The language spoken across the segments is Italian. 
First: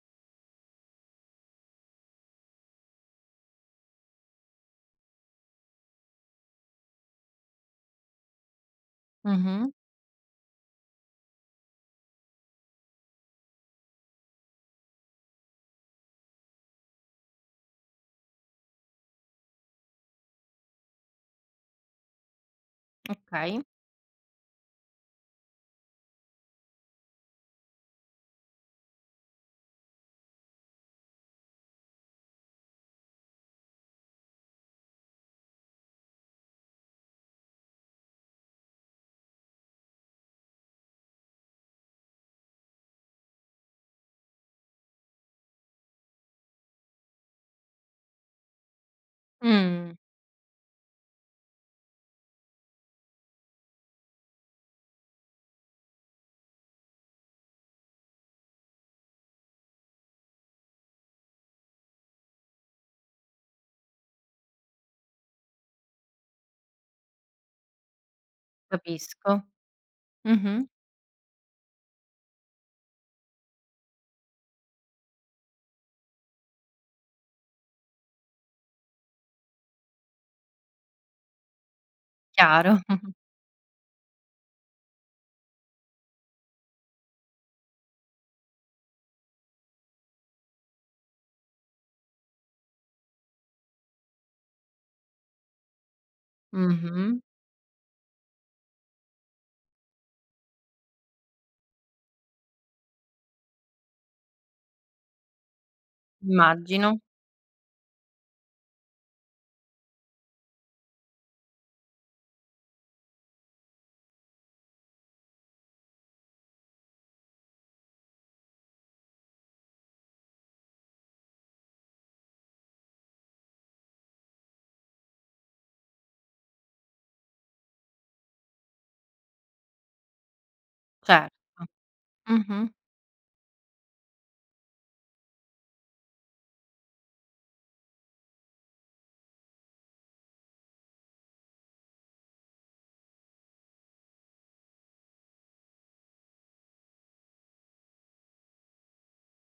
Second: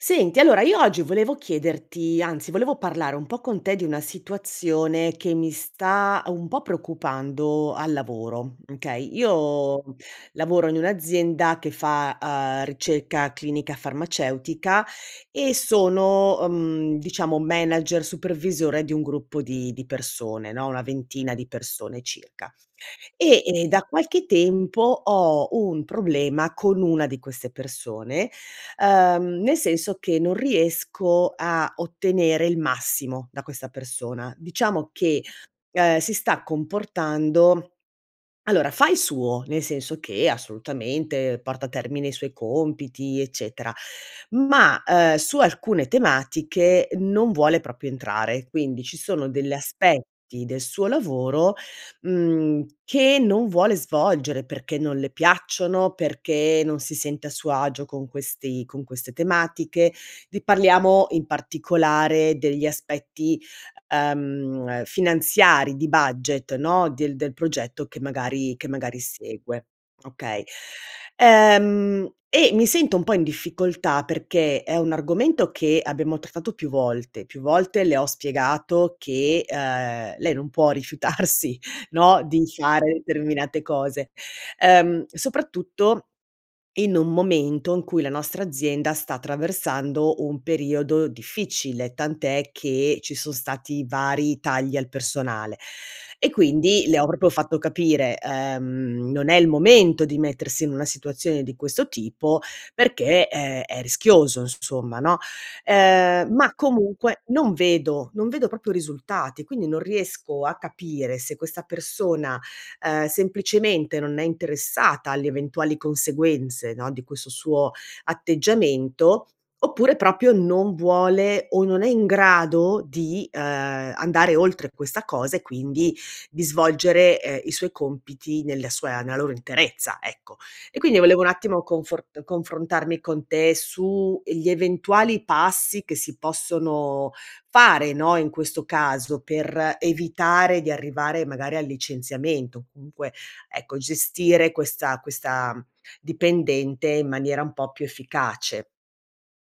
Senti, allora io oggi volevo chiederti anzi volevo parlare un po' con te di una situazione, che mi sta un po' preoccupando al lavoro, okay. Mh-mh. Io lavoro in un'azienda che fa, uhm, ricerca clinica farmaceutica e sono, ehm, diciamo manager supervisore di un gruppo di di persone no, 1 ventina di persone circa. E Okay. e da qualche tempo, ho un problema con 1 di queste persone, ehm, nel senso che non riesco a ottenere il massimo, da questa persona. Diciamo che, ehm, si sta comportando allora fa il suo, nel senso che assolutamente porta a termine i suoi compiti eccetera; ma, ehm, su alcune tematiche non vuole proprio entrare. Quindi, ci sono degli Mh. aspetti del suo lavoro, mhmm, che non vuole svolgere, perché non le piacciono, perché non si sente a suo agio con questi con queste tematiche di parliamo in particolare degli aspetti, ehm, finanziari di budget no, del del progetto che magari che magari Capisco. segue, okay. Mh-mh. Ehm, e mi sento un po' in difficoltà perché è un argomento che abbiamo trattato più volte, più volte le ho spiegato che, ehm, lei non può rifiutarsi no, di Chiaro. fare determinate cose, ehm, soprattutto, in un momento in cui la nostra azienda sta attraversando un periodo difficile, tant'è che ci son stati vari tagli al personale. E quindi, le ho Mh-mh. proprio fatto capire, ehm, non è il momento di mettersi in una situazione di questo tipo, perché è è rischioso inso somma no. Ehm, ma Immagino. comunque, non vedo non vedo proprio risultati, quindi non riesco a capire se questa persona, ehm, semplicemente non è interessata alle eventuali conseguenze no, di questo suo atteggiamento, oppure proprio non vuole ,o non è in grado di, ehm, andare oltre questa cosa e quindi di svolgere, ehm, i suoi compiti, nella sua nella loro interezza, ecco. E quindi volevo un Certo, attimo confor mh-mh. confrontarmi con te su, ehm, gli eventuali passi che si possono fare no, in questo caso, per evitare di arrivare magari al licenziamento, o comunque, ecco, gestire questa questa dipendente in maniera un po' più efficace.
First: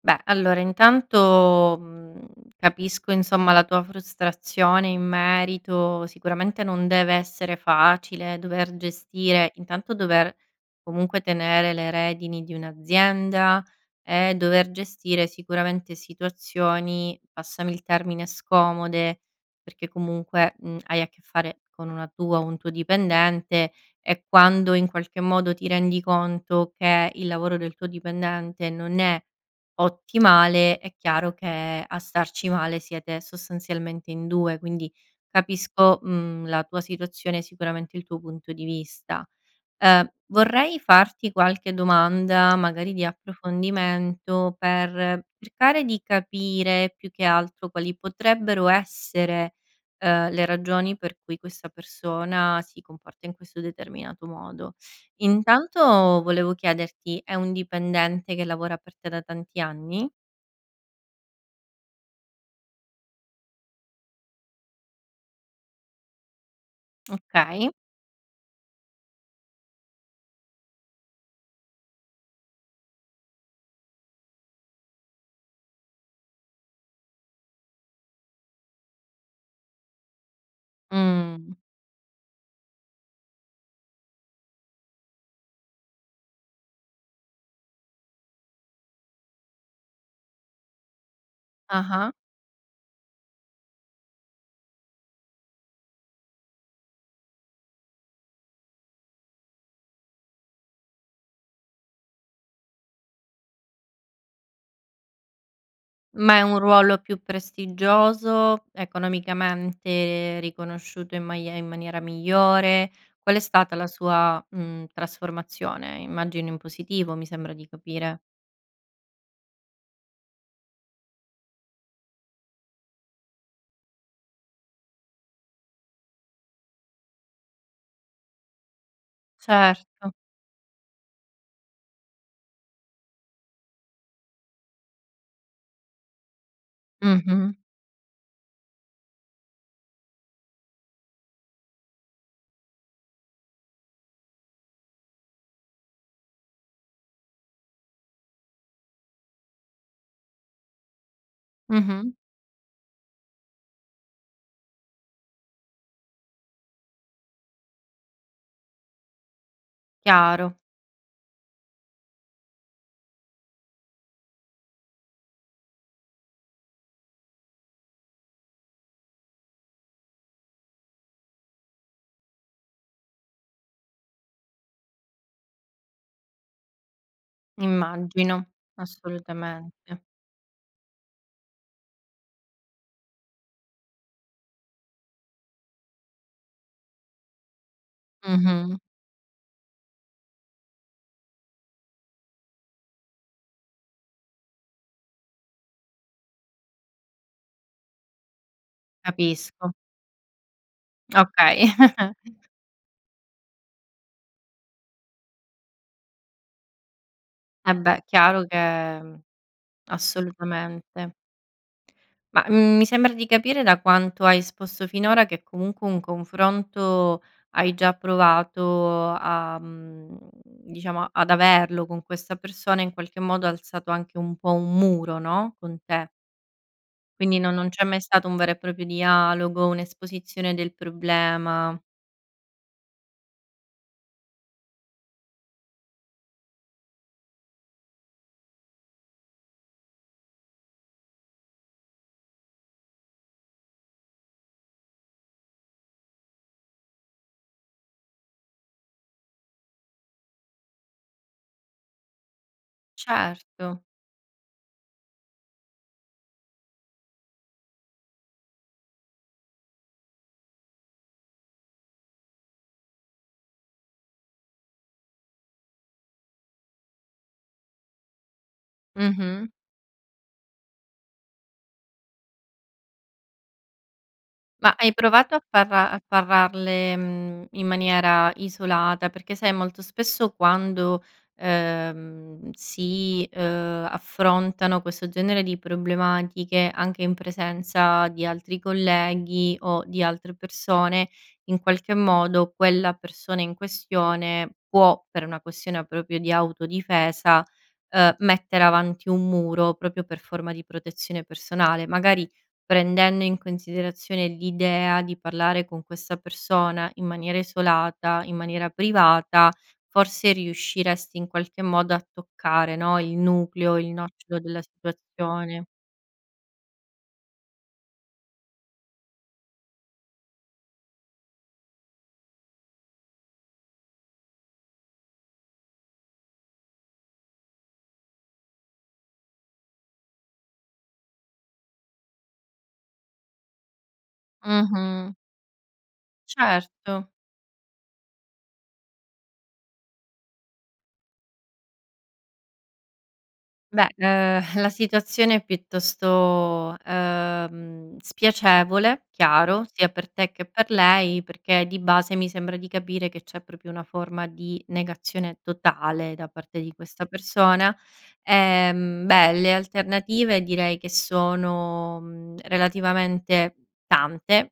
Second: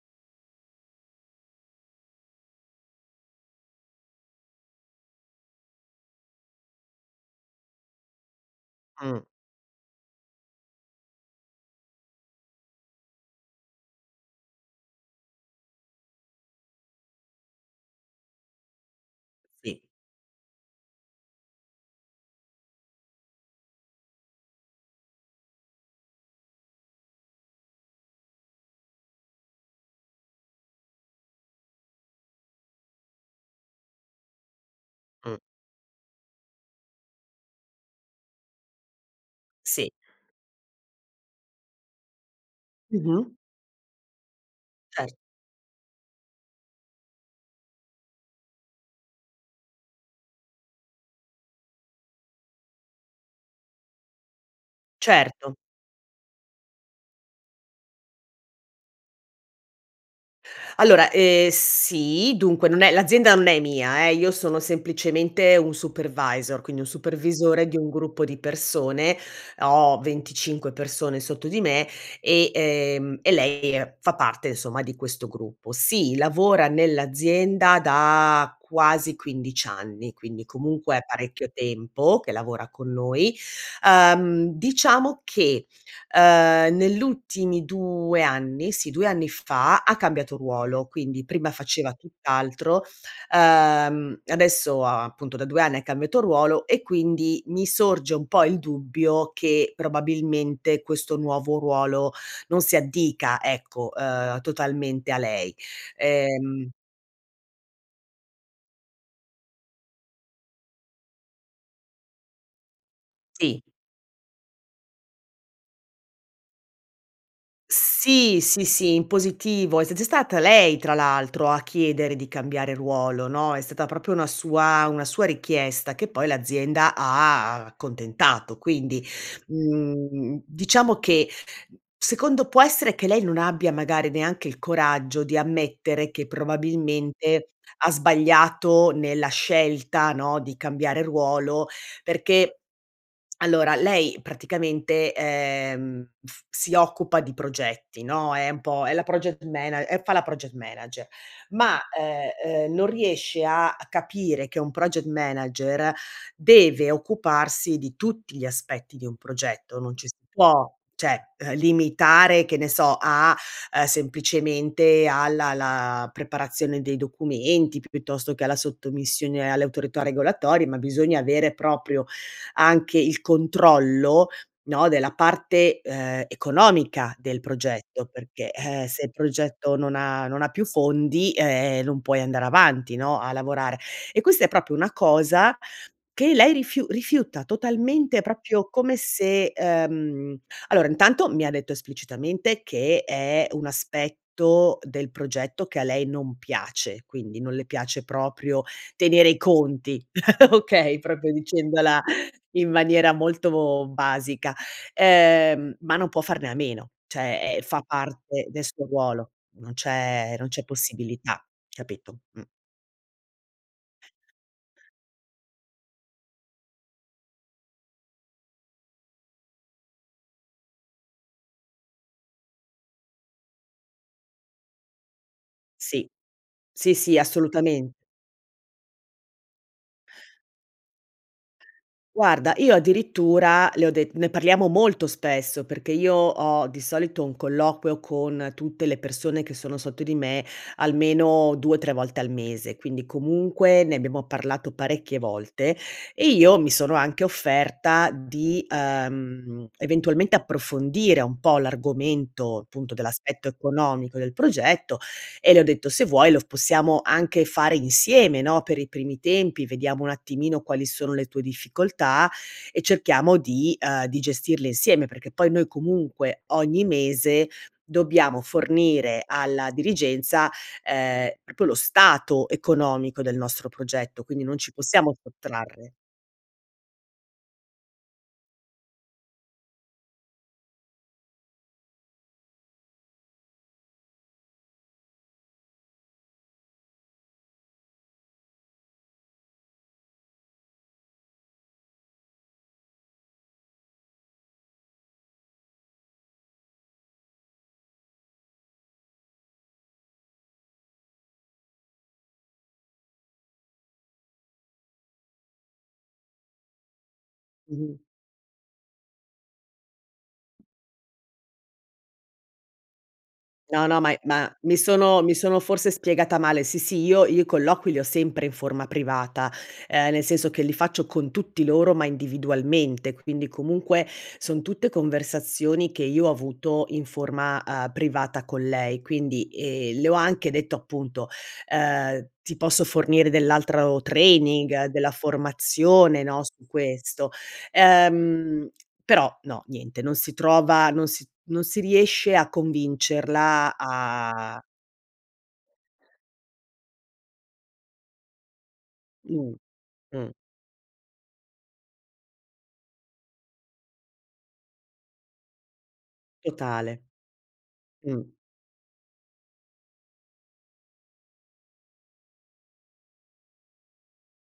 Beh, allora intanto, mhmm, capisco insomma la tua frustrazione in merito. Sicuramente non deve essere facile dover Mh. gestire intanto dover comunque tenere le redini di un'azienda, e dover gestire sicuramente situazioni, passami il termine, scomode Sì. perché comunque, mhmm, hai a che fare con una tua o un tuo dipendente, e quando in qualche modo ti rendi conto che il lavoro del tuo dipendente non è ottimale, è chiaro che a starci male siete sostanzialmente in 2; quindi Mh. capisco, mhmm, la tua situazione, sicuramente il tuo punto di vista. Sì. Ehm, vorrei farti qualche domanda, magari Mh di mh. approfondimento, Cer per cercare di capire più che altro quali potrebbero essere, ehm, le ragioni per cui questa persona si comporta in questo determinato modo. Certo. Intanto volevo chiederti: è un dipendente che lavora per te da tanti anni? Allora, ehm, sì, dunque non è l'azienda non è mia, eh, io sono semplicemente un supervisor, quindi un supervisore Okay. di un gruppo di persone. Ho 25 persone sotto di me, e, ehm e lei, ehm, fa parte insomma di questo gruppo. Sì, lavora nell'azienda da quasi 15 anni, quindi comunque è parecchio Mh. tempo che lavora con noi. Ehm, diciamo che, ehm, nell'ultimi 2 anni sì, 2 anni fa ha cambiato ruolo, quindi prima faceva Ah-ah. tutt'altro, ehm, adesso appunto da 2 anni ha cambiato ruolo, e quindi mi sorge un po' il dubbio che, probabilmente, questo nuovo ruolo non si addica, ecco, ehm, totalmente a lei. Ma è un Ehm ruolo più prestigioso? Economicamente riconosciuto in maie in maniera migliore? Qual è Sì. stata la sua, mhmm, trasformazione? Immagino in positivo mi sembra di capire. Sì, sì sì in positivo, s s è stata lei, tra l'altro, a chiedere di cambiare ruolo no, è stata proprio una sua una sua richiesta che poi l'azienda ha accontentato; quindi, mhmm Certo. mhmm, diciamo che secondo può essere che lei non abbia magari neanche il coraggio di ammettere che probabilmente Mh-mh. ha sbagliato nella scelta, no, di cambiare ruolo, perché allora lei praticamente, ehm, si occupa di progetti, no, è un po' è la project mana e fa la project manager. Ma, Mh-mh. ehm ehm, non riesce a capire che un project manager deve occuparsi di tutti gli aspetti di un progetto, non ci si Chiaro. può cioè, eh, limitare, che ne so, a, ehm, semplicemente alla la preparazione dei documenti, piuttosto che alla sottomissione alle autorità regolatorie, ma bisogna avere proprio anche il controllo, no, della parte, ehm, economica del progetto; Immagino. perché se il progetto non Assolutamente. ha non ha più fondi, ehm, non puoi andare avanti no, a lavorare. E questa è proprio una cosa che lei rifiu rifiuta totalmente, proprio Mh-mh. come se, ehm allora intanto mi ha detto esplicitamente che è un aspetto del progetto che a lei non piace, quindi non le piace proprio tenere i Capisco. conti, okay, proprio Okay. dicendola in maniera molto basica; ehm, ma non può farne a meno, cioè, ehm, fa Vabbè, chiaro parte del suo che ruolo. Non c'è non c'è assolutamente. possibilità capito, mh. Ma, mhmm, mi sembra di capire, da quanto hai esposto finora, che comunque un confronto hai già provato a, mhmm, diciamo ad averlo con questa persona, in qualche modo ha alzato anche un po' un muro no, con te. Sì. Sì sì Quindi non non c'è assolutamen mai stato un vero e proprio dialogo, un'esposizione del problema. Guarda io addirittura le ho det ne parliamo molto spesso, perché io ho di solito un colloquio con tutte le persone che sono sotto di me, almeno 2-3 volte al mese; quindi comunque ne abbiamo parlato parecchie volte e io mi sono anche offerta di, ehm, eventualmente approfondire un po' l'argomento appunto dell'aspetto Certo. economico del progetto, e le ho detto: "Se vuoi lo possiamo anche fare insieme, no, per i primi tempi, vediamo un attimino quali sono le tue difficoltà e cerchiamo di, ehm di gestirle insieme", perché poi noi comunque ogni mese dobbiamo fornire Mh-mh. alla dirigenza, ehm, proprio lo stato economico del nostro progetto, quindi non Ma ci hai possiamo provato a parla sottrarre. a parlarle, mhmm, in maniera isolata, perché sai molto spesso quando, ehm, si, ehm, affrontano questo genere di problematiche, anche in presenza di altri colleghi o di altre persone, in qualche modo quella persona in questione può, per una questione proprio di autodifesa, ehm, mettere avanti un muro, proprio per forma di protezione personale. Magari prendendo in considerazione l'idea di parlare con questa persona, in maniera Mh-mh. isolata, in maniera privata, forse riusciresti in qualche modo a toccare, no, il nucleo, No il no, ma è nocciolo ma della mi sono mi sono situazione. forse spiegata male, sì sì, io io i colloqui li ho sempre in forma privata, ehm, nel senso che li faccio con tutti loro ma individualmente, quindi comunque son tutte conversazioni che io ho avuto in forma, ehm, privata con lei. Quindi, ehm, le ho anche detto appunto, ehm: "Ti posso fornire dell'altro training, della Mh-mh. formazione no, su Certo. questo." Ehm, però no, niente non si trova, non si non si riesce a convincerla Beh, ehm, a la situazione è piuttosto, ehm, spiacevole Mh, chiaro, sia per te mh. che per lei, perché di base mi sembra di capire, che c'è proprio una forma di negazione totale da parte di Totale. questa persona. Mh. Ehm, beh le alternative direi che sono, mhmm, relativamente tante.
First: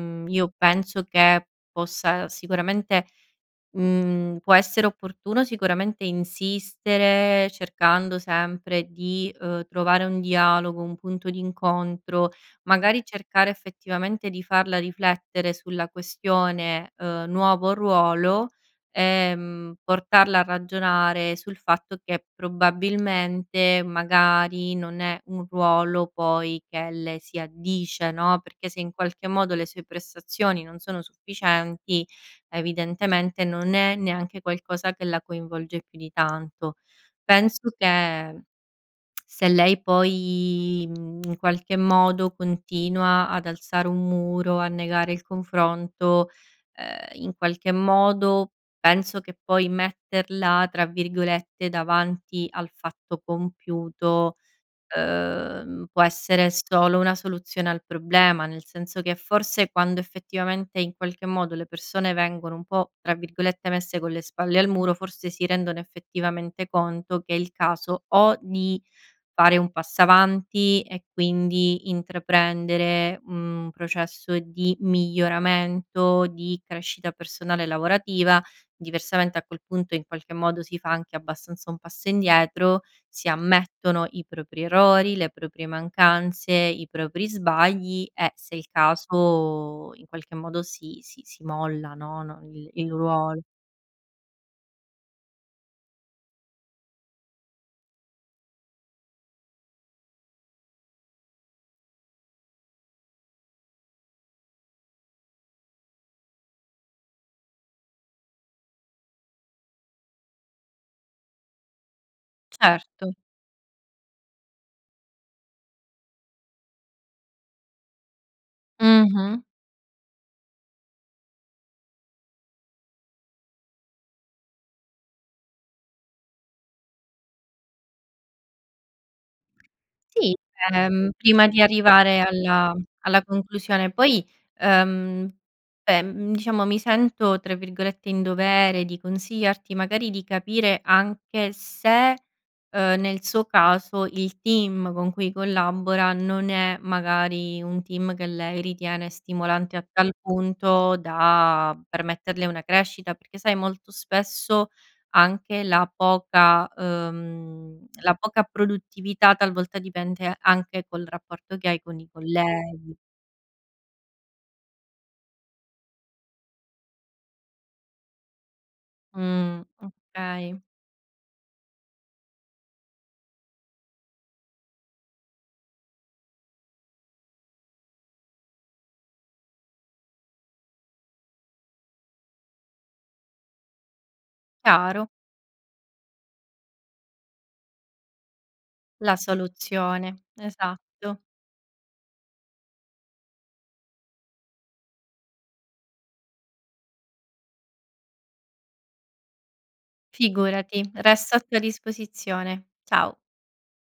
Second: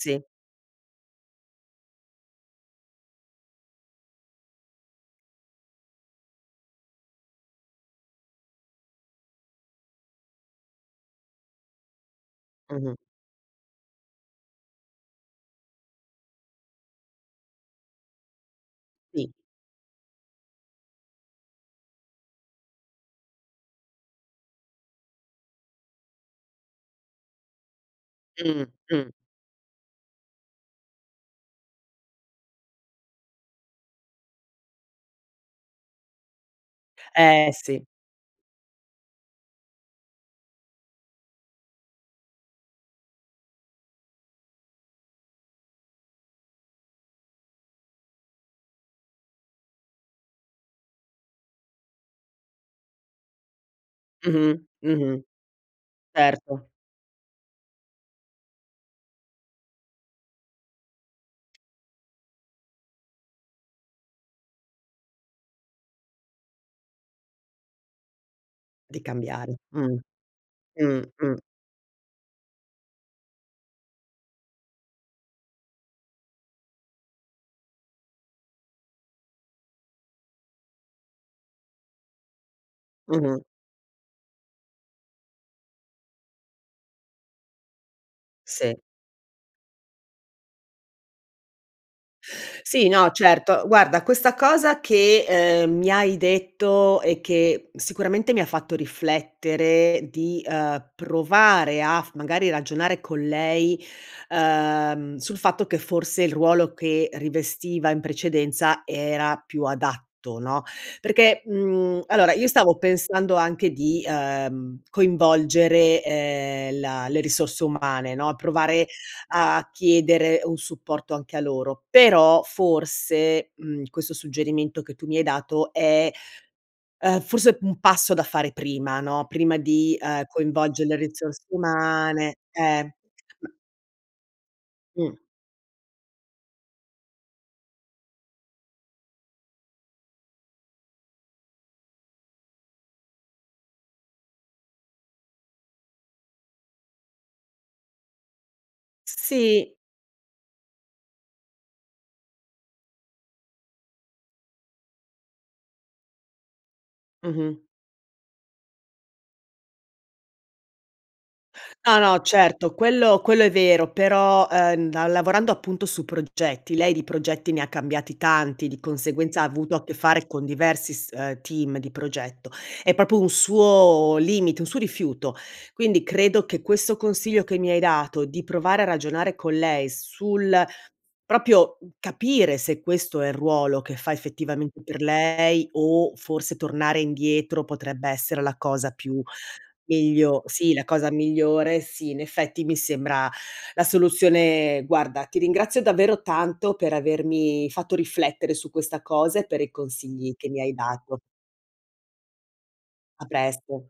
Sì. io penso che possa sicuramente, mhmm può essere opportuno sicuramente insistere, cercando sempre di, ehm, trovare un dialogo, un punto d'incontro, Mh-mh. magari cercare effettivamente di farla riflettere sulla questione, ehm, nuovo ruolo, Sì. ehm, portarla a ragionare sul fatto che probabilmente magari non è un ruolo poi che le si addice, no, Mh, perché se in mh qualche modo le sue prestazioni non sono sufficienti evidentemente non è neanche qualcosa che la coinvolge più di tanto. Eh Penso sì. che, se lei poi, mhmm, in qualche modo continua ad alzare un muro, a negare il confronto, ehm, in qualche modo penso che poi metterla tra virgolette "davanti al fatto compiuto", Mh-mh, mh-mh. ehm, può essere Certo. solo una soluzione al problema. Nel senso che forse quando effettivamente, in qualche modo, le persone vengono un po' tra virgolette "messe con le spalle al muro," forse si rendono effettivamente conto che è il caso o di Di fare cambiare. un Mh-mh, passo avanti e mh-mh, mh. quindi intraprendere, mhmm, un processo di miglioramento, di crescita personale lavorativa, diversamente a quel punto in qualche modo si fa anche abbastanza un passo indietro, si Mh-mh. ammettono i propri errori, le proprie mancanze, i propri sbagli e se è il Sì. caso in qualche modo si si si molla, no no, il Sì, il no, ruolo. certo; guarda questa cosa che, ehm, mi hai detto e che sicuramente mi ha fatto riflettere di, ehm, provare a f magari ragionare con lei, ehm, sul fatto che forse il ruolo che rivestiva in precedenza era più adatto, no, perché, mhmm allora io stavo Certo. pensando anche di, ehm, coinvolgere, ehm, la le risorse umane, no, provare Mh-mh. a chiedere un supporto anche a loro; però forse, mhmm, questo suggerimento che tu mi hai dato, è forse un passo da fare prima no, prima di, ehm, Sì, coinvolgere le ehm, risorse prima di arrivare umane alla eh. alla conclusione. Poi, Mh. ehm, beh, mhmm, diciamo mi sento tra virgolette "in dovere" di consigliarti magari di capire anche se, ehm, nel suo caso il team con cui collabora non è magari un team che lei ritiene Sì. stimolante a tal punto da permetterle una crescita. Perché sai molto spesso anche la poca, Mh-mh. ehm la poca produttività talvolta dipende anche col rapporto che hai con No i no certo, colleghi. quello quello è vero, però, ehm, lavorando appunto su progetti, lei di progetti ne ha cambiati tanti, di conseguenza ha Mh, avuto a che fare con okay. diversi s ehm, team di progetto; è proprio un suo limite, un suo rifiuto. Quindi credo che questo consiglio che mi hai dato di provare a ragionare con lei sul proprio, mhmm, capire se questo è il ruolo che fa effettivamente per Chiaro. lei, o forse tornare indietro potrebbe essere la cosa La più soluzione. miglio sì, la cosa Esatto. migliore sì, in effetti mi sembra la soluzione guarda ti ringrazio davvero tanto per avermi fatto riflettere su questa cosa e per i consigli che mi hai Figurati. dato. Resto a tua disposizione. Ciao. A presto.